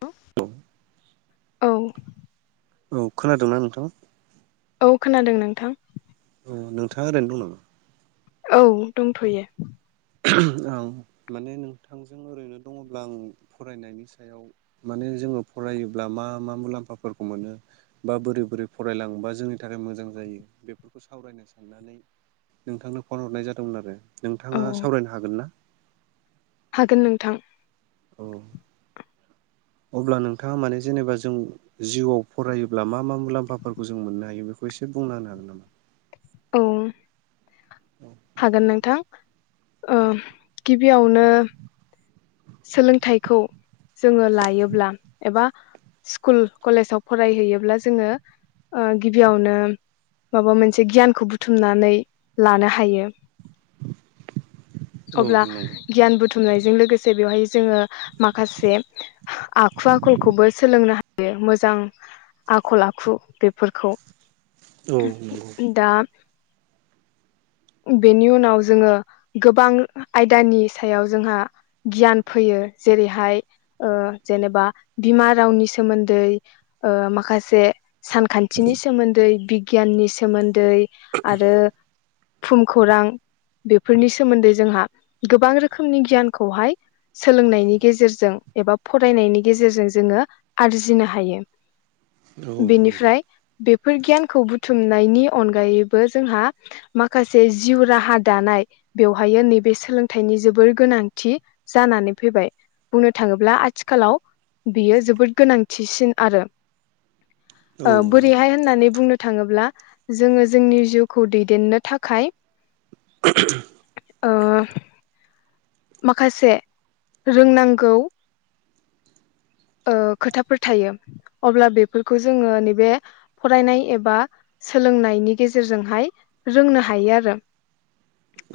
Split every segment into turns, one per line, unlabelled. [unintelligible] औ
औ खोनादोंना नोंथां?
औ खोनादों नोंथां।
अ नोंथाङा ओरैनो दं नामा?
औ दंथ'यो।
औ माने नोंथांजों ओरैनो दङब्ला आं फरायनायनि सायाव माने जोङो फरायोब्ला मा मा मुलाम्फाफोरखौ मोनो बा बोरै बोरै फरायलाङोबा जोंनि थाखाय मोजां जायो बेफोरखौ सावरायनो साननानै नोंथांनो फन हरनाय जादोंमोन आरो।
औ
नोंथाङा हागोना?
हागोन नोंथां।
अब्ला नोंथाङा माने जेनेबा जों जिउआव फरायोब्ला मा मा मुलाम्फाफोरखौ जों मोननो हायो बेखौ एसे बुंना होनो हागोन नामा?
औ। हागोन नोंथां। ओ गिबियावनो सोलोंथाइखौ जोङो लायोब्ला एबा स्कुल कलेजाव फरायहैयोब्ला जोङो गिबियावनो माबा मोनसे गियानखौ बुथुमनानै लानो हायो।
औ
अब्ला
नंगौ
गियान बुथुमनाय जा बेजों लोगोसे बेवहाय जोङो माखासे आखु आखलखौबो सोलोंनो हायो मोजां आखल आखु बेफोरखौ।
औ नंगौ
दा बेनि उनाव जोङो गोबां आयदानि सायाव जोंहा गियान फैयो जेरैहाय ओ जेनेबा बिमा रावनि सोमोन्दै ओ माखासे सानखान्थिनि सोमोन्दै गियाननि सोमोन्दै दै आरो भुम खौरां बेफोरनि सोमोन्दै जोंहा गोबां रोखोमनि गियानखौहाय सोलोंनायनि गेजेरजों एबा फरायनायनि गेजेरजों जोङो आरजिनो हायो।
औ नंगौ
बेनिफ्राय बेफोर गियानखौ बुथुमनायनि अनगायैबो जोंहा माखासे जिउ राहा दानाय बेवहाय नैबे सोलोंथाइनि जोबोर गोनांथि। जानानै फैबाय बुंनो थाङोब्ला आथिखालाव बियो जोबोद गोनांथिसिन आरो
औ
ओ
नंगौ
बोरैहाय होननानै बुंनो थाङोब्ला जोङो जोंनि जिउखौ दैदेननो थाखाय
[inaudible]
ओ मा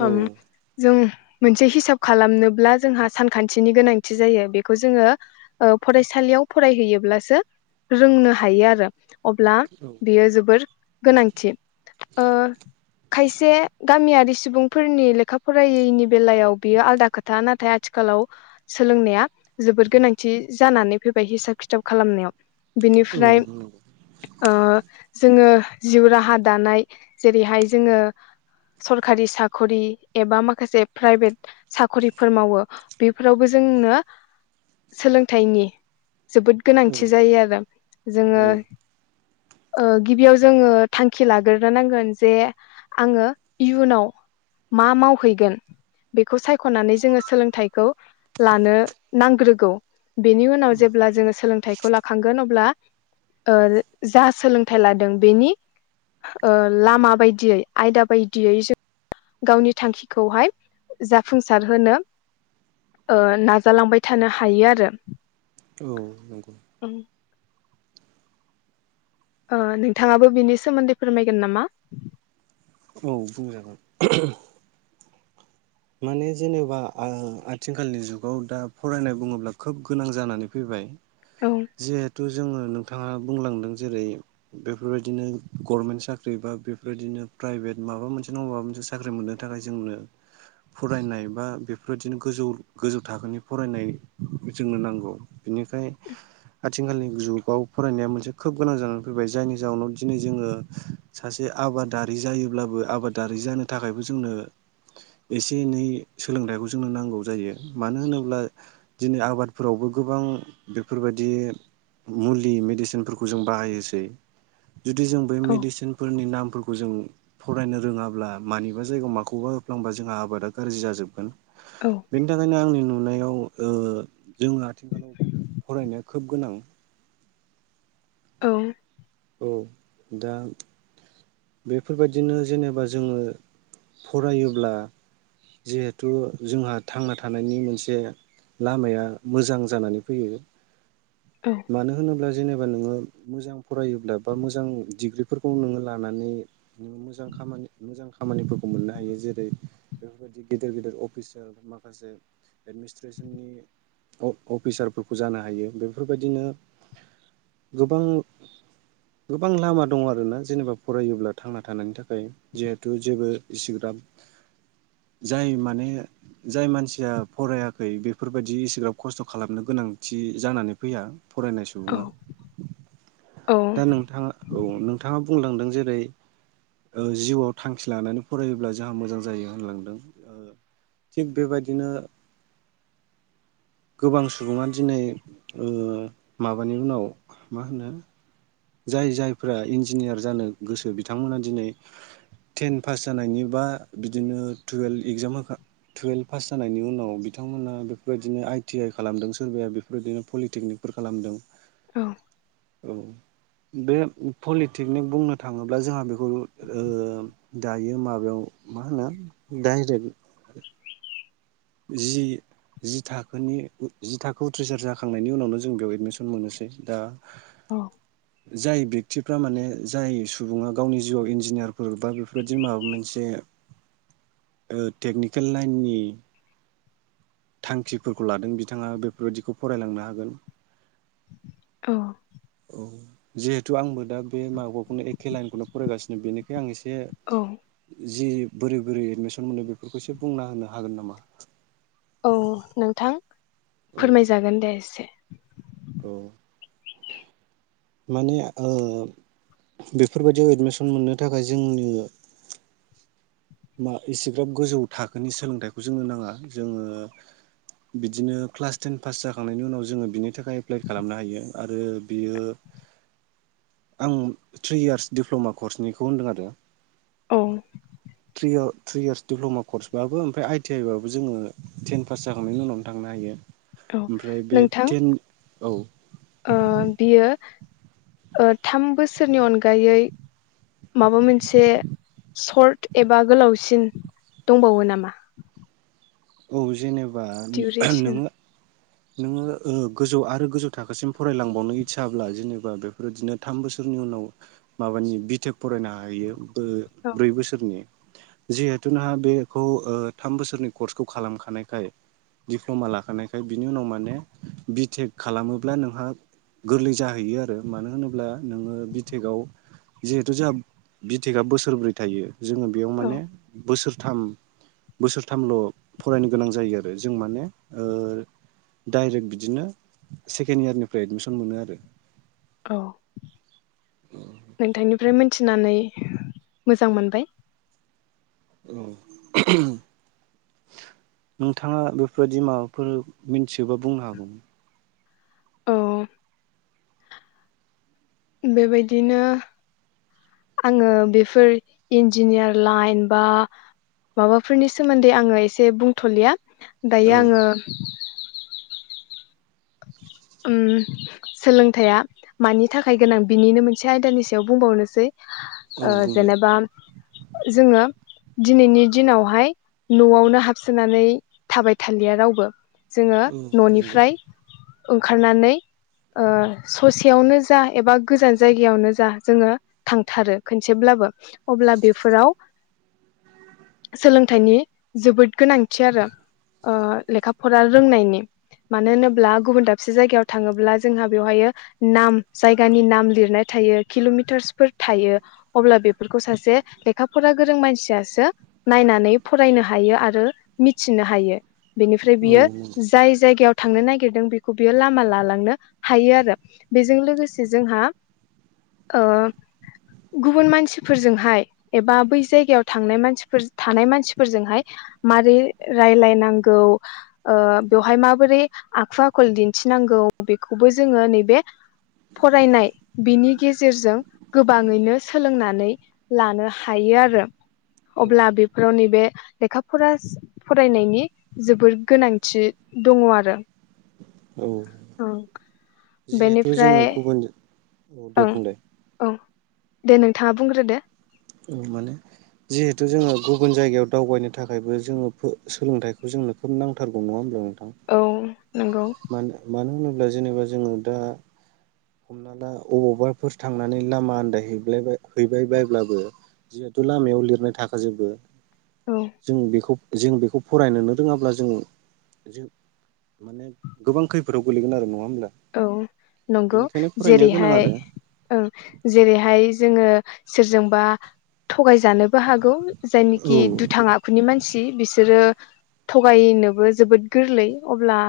ओम जों। मोनसे हिसाब खालामनोब्ला जोंहा सानखान्थिनि गोनांथि जायो बेखौ जोङो फरायसालियाव फरायहैयोब्लासो रोंनो हायो आरो अब्ला
औ
बेयो जोबोर गोनांथि ओ‌ खायसे गामियारि सुबुंफोरनि लेखा फरायैनि बेलायाव बेयो आलदा खोथा नाथाय आथिखालाव सोलोंनाया जोबोद गोनांथि जानानै फैबाय हिसाब खिथाब खालामनायाव
औ
बिनिफ्राय ओ जोङो जिउ राहा दानाय जेरैहाय जोङो सरखारि साख'रि एबा माखासे प्राइभेट साख्रिफोर मावो बेफोरावबो जोंनो सोलोंथाइनि जोबोद
औ
गोनांथि जायो आरो जोङो गिबियाव जोङो थांखि लाग्रोनांगोन जे आङो इयुनाव मा मावहैगोन बेखौ सायख'नानै जोङो सोलोंथाइखौ लानो नांग्रोगौ बेनि उनाव जेब्ला जोङो सोलोंथाइखौ लाखांगोन अब्ला ओ जा सोलोंथाइ लादों बेनि लामा बायदियै आयदा बायदियै जों गावनि थांखिखौहाय जाफुंसारहोनो ओ नाजालांबाय थानो हायो आरो।
औ नंगौ।
ओ नोंथाङाबो बिनि सोमोन्दै फोरमायगोन नामा?
औ बुंजागोन। माने जेनेबा आं आथिखालनि जुगाव दा फरायनाय बुङोब्ला खोब गोनां जानानै फैबाय।
औ
जिहेथु जोङो नों थाङा बुंलांदों जेरै बेफोरबायदिनो गरमेन्ट साख्रि बा बेफोरबायदिनो प्राइभेट माबा मोनसे नङा माबा मोनसे साख्रि मोननो थाखाय जोंनो फरायनाय बा बेफोरदिनो गोजौ गोजौ थाखोनि फरायनाय जोंनो नांगौ बिनिखाय आथिखालनि जुगाव फरायनाया मोनसे खोब गोनां जानानै फैबाय जायनि जाहोनाव दिनै जोङो सासे आबादारि जायोब्लाबो आबादारि जानो थाखायबो जोंनो एसे एनै सोलोंथाइखौ जोंनो नांगौ जायो मानो होनोब्ला दिनै आबादफोरावबो गोबां बेफोरबायदि मुलि मेडिसिनफोरखौ जों बाहायोसै। जुदि जों बे
औ
मेडिसिनफोरनि नाम फोरखौ जों फरायनो रोङाब्ला मानिबा जायगायाव माखौबा होफ्लांबा। जोंहा आबादा गाज्रि जाजोबगोन।
औ
बेनि थाखायनो आंनि नुनाय याव ओ जोङो आथिखालाव फरायनाया खोब गोनां।
औ।
औ दा बेफोरबायदिनो जेनेबा जोङो फरायोब्ला जिहेथु जोंहा थांना थानायनि मोनसे लामाया मोजां जानानै फैयो।
औ
मानो होनोब्ला जेनेबा नोङो मोजां फरायोब्ला बा मोजां डिग्रिफोरखौ नोङो लानानै मोजां खामानि मोजां खामानिफोरखौ मोननो हायो जेरै बेफोरबायदि गेदेर गेदेर अफिसार माखासे एडमिनिस्ट्रेसननि अफिसारफोरखौ जानो हायो बे फोरबायदिनो गोबां गोबां लामा दङ आरोना जेनेबा फरायोब्ला थांना थानायनि थाखाय जिहेथु जेबो इसिग्राब जाय माने जाय मानसिया फरायाखै बेफोरबायदि इसिग्राब खस्थ खालामनो गोनांथि जानानै फैया। फरायनाय
औ
सुबुङा दा
औ
नोंथाङा औ नोंथाङा बुंलांदों जेरै ओ जिउआव थांखि लानानै फरायोब्ला जोंहा मोजां जायो होनलांदों ओ थिग बेबायदिनो गोबां सुबुङा दिनै ओ माबानि उनाव मा होनो जाय जायफ्रा इन्जिनियार जानो गोसो बिथांमोना दिनै टेन पास जानायनि बा बिदिनो टुयेल्भ इगजाम होखा टुयेल्भ पास जानायनि उनाव बिथांमोना बेफोरबायदिनो आइ टि आइ खालामदों सोरबाया बेफोरबायदिनो पलिटेकनिकफोर खालामदों।
औ।
औ। बे पलिटेकनिक बुंनो थाङोब्ला जोंहा बेखौ ओ दायो माबायाव मा होनो डाइरेक्ट। जि जि थाखोनि जि थाखोआव उथ्रिसार जाखांनायनि उनावनो जों बेयाव एदमिसन मोनोसै दा।
औ
जाय बे तिफ्रा माने जाय सुबुङा गावनि जिउआव इन्जिनियारफोर बा बेफोरबायदि माबा मोनसे ओ टेकनिकेल लाइननि थांखिफोरखौ लादों बिथाङा बेफोरबायदिखौ फरायलांनो हागोन।
औ।
औ जिहेथु आंबो दा बे माबाखौनो एखे लाइनखौनो फरायगासिनो बेनिखाय आं एसे
औ
[unintelligible] जि बोरै बोरै एडमिसन मोनो बेफोरखौ एसे बुंना होनो हागोन नामा।
औ नोंथां।
औ
फोरमायजागोन दे एसे
माने ओ बेफोरबायदियाव एडमिसन मोननो थाखाय जोंनो मा एसेग्राब गोजौ थाखोनि सोलोंथाइखौ जोंनो नाङा जोङो बिदिनो क्लास टेन पास जाखांनायनि उनाव जोङो बिनि थाखाय एप्लाइ खालामनो हायो आरो बियो आं थ्रि यार्स दिप्लमा कर्सनिखौ होनदों आरो
औ
थ्रि इयार्स दिप्लमा कर्स बाबो ओमफ्राय आइ-टि-आइ बाबो जोङो टेन पास जाखांनायनि उनावनो थांनो हायो।
औ
ओमफ्राय बे
नोंथां।
टेन औ
ओ बियो ओ थाम बोसोरनि अनगायै माबा मोनसे सर्ट एबा गोलावसिन दंबावो नामा।
औ जेने
डिउरेसन
[unintelligible] नोङो ओ गोजौ आरो गोजौ थाखोसिम फरायलांबावनो इसाब्ला जेनेबा बेफोरदिनो थाम बोसोरनि उनाव माबानि बिटेक फरायनो हायो ओ
औ
ब्रै बोसोरनि जिहेथु नोंहा बेखौ ओ थाम बोसोरनि कर्स खौ खालामखानायखाय दिप्ल'मा लाखानायखाय बिनि उनाव माने बिटेक खालामोब्ला नोंहा गोरलै जाहैयो आरो मानो होनोब्ला नोङो बिटेकाव जिहेथु जोंहा बिटेकआ बोसोरब्रै थायो जोङो बेयाव
औ
माने बोसोर थाम बोसोरथामल' फरायनो गोनां जायो आरो जों माने डाइरेक्ट बिदिनो सेकेण्ड इयारनिफ्राय एडमिसन मोनो आरो
औ नोंथांनिफ्राय मि थिनानै मोजां मोनबाय
औ नोंथाङा बेफोरबायादि माबाफोर मिनथियोबा बुंनो हागौमोन
औ बेबायदिनो आङो बेफोर इन्जिनियार लाइन बा माबाफोरनि सोमोन्दै आङो एसे बुंथ'लिया दायो
औ
आङो उम सोलोंथाया मानि थाखाय गोनां बिनिनो मोनसे आयदानि सायाव बुंबावनोसै
औ बुंजायो
जेनेबा जोङो दिनैनि दिनावहाय न'आवनो हाबसोनानै थाबाय थालिया रावबो जोङो
औ नंगौ
न'निफ्राय ओंखारनानै ओ ससेयावनो जा एबा गोजान जायगायावनो जा जोङो थांथारो खनसेब्लाबो अब्ला बेफोराव सोलोंथाइनि जोबोद गोनांथि आरो ओ लेखा फरा रोंनायनि मानो होनोब्ला गुबुन दाबसे जायगायाव थाङोब्ला जोंहा बेवहाय नाम जायगानि नाम लिरनाय थायो किल'मिटार्सफोर थायो अब्ला बेफोरखौ सासे लेखा फरा गोरों मानसियासो नायनानै फरायनो हायो आरो मिथिनो हायो बेनिफ्राय
औ
बियो
नंगौ
जाय जायगायाव थांनो नागिरदों बे खौ बियो लामा लालांनो हायो आरो बेजों लोगोसे जोंहा ओ गुबुन मानसिफोरजोंहाय एबा बै जायगायाव थांनाय मानसिफोर थानाय मानसिफोरजोंहाय मारै रायलायनांगौ बेवहाय ओ माबोरै आखु आखल दिन्थिनांगौ बेखौबो जोङो नैबे फरायनाय बिनि गेजेरजों गोबाङैनो सोलोंनानै लानो हायो आरो
औ
अब्ला बेफोराव नैबे लेखा फरा फरायनायनि जोबोर गोनांथि दङ आरो
औ जिहेथु जोङो
बेनिफ्राय
गुबुन औ दे
ओं
बुंलाय
औ दे नोंथाङा बुंग्रो दो
माने जिहेथु जोङो गुबुन जायगायाव दावबायनो थाखायबो जोङो सोलोंथाइखौ जोंनो खोब नांथारगौ नङा होमब्ला नोंथां
औ नंगौ
मानो मानो होनो जेनेबा जोङो दा हमना ला अबावबाफोर थांनानै लामा आन्दायहैयबाय हैबायबायब्लाबो जिहेथु लामायाव लिरनाय थाखाजोबो
औ
जों बेखौ जों बेखौ फरायनोनो रोङाब्ला जों जों माने गोबां खैफोदाव गोलैगोन आरो नङा होमब्ला
औ नं नंगौ
बिनिखायनो फरायनाया गोनां
जेरैहाय
आरो
ओं जेरैहाय जोङो सोरजोंबा थगायजानोबो हागौ
औ
जायनिखि दुथां आखुनि मानसि बिसोरो थगायनोबो जोबोद गोरलै अब्ला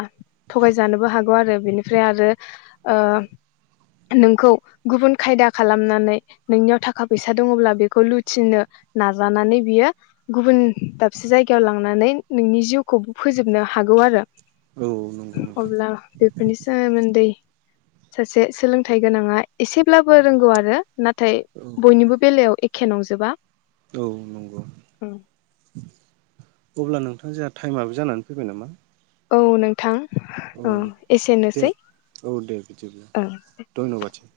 थगायजानोबो हागौ आरो बेनि ओमफ्राय आरो ओ नोंखौ गुबुन खायदा खालामनानै नोंनियाव थाखा फैसा दङब्ला बेखौ लुथिनो नाजानानै बियो गुबुन दाबसे जायगायाव लांनानै नोंनि जिउखौबो फोजोबनो हागौ आरो
औ नंगौ नोंथां
अब्ला बेफोरनिस सोमोन्दै सासे सोलोंथाइ गोनाङा एसेब्लाबो रोंगौ आरो नाथाय
औ
बयनिबो बेलायाव एख खे नंजोबा
औ नंगौ अब्ला नोंथां जोंहा टाइमाबो जानानै फैबाय नामा?
औ नोंथां
औ दे औ दे बिदि
ओ
धन्बाद सै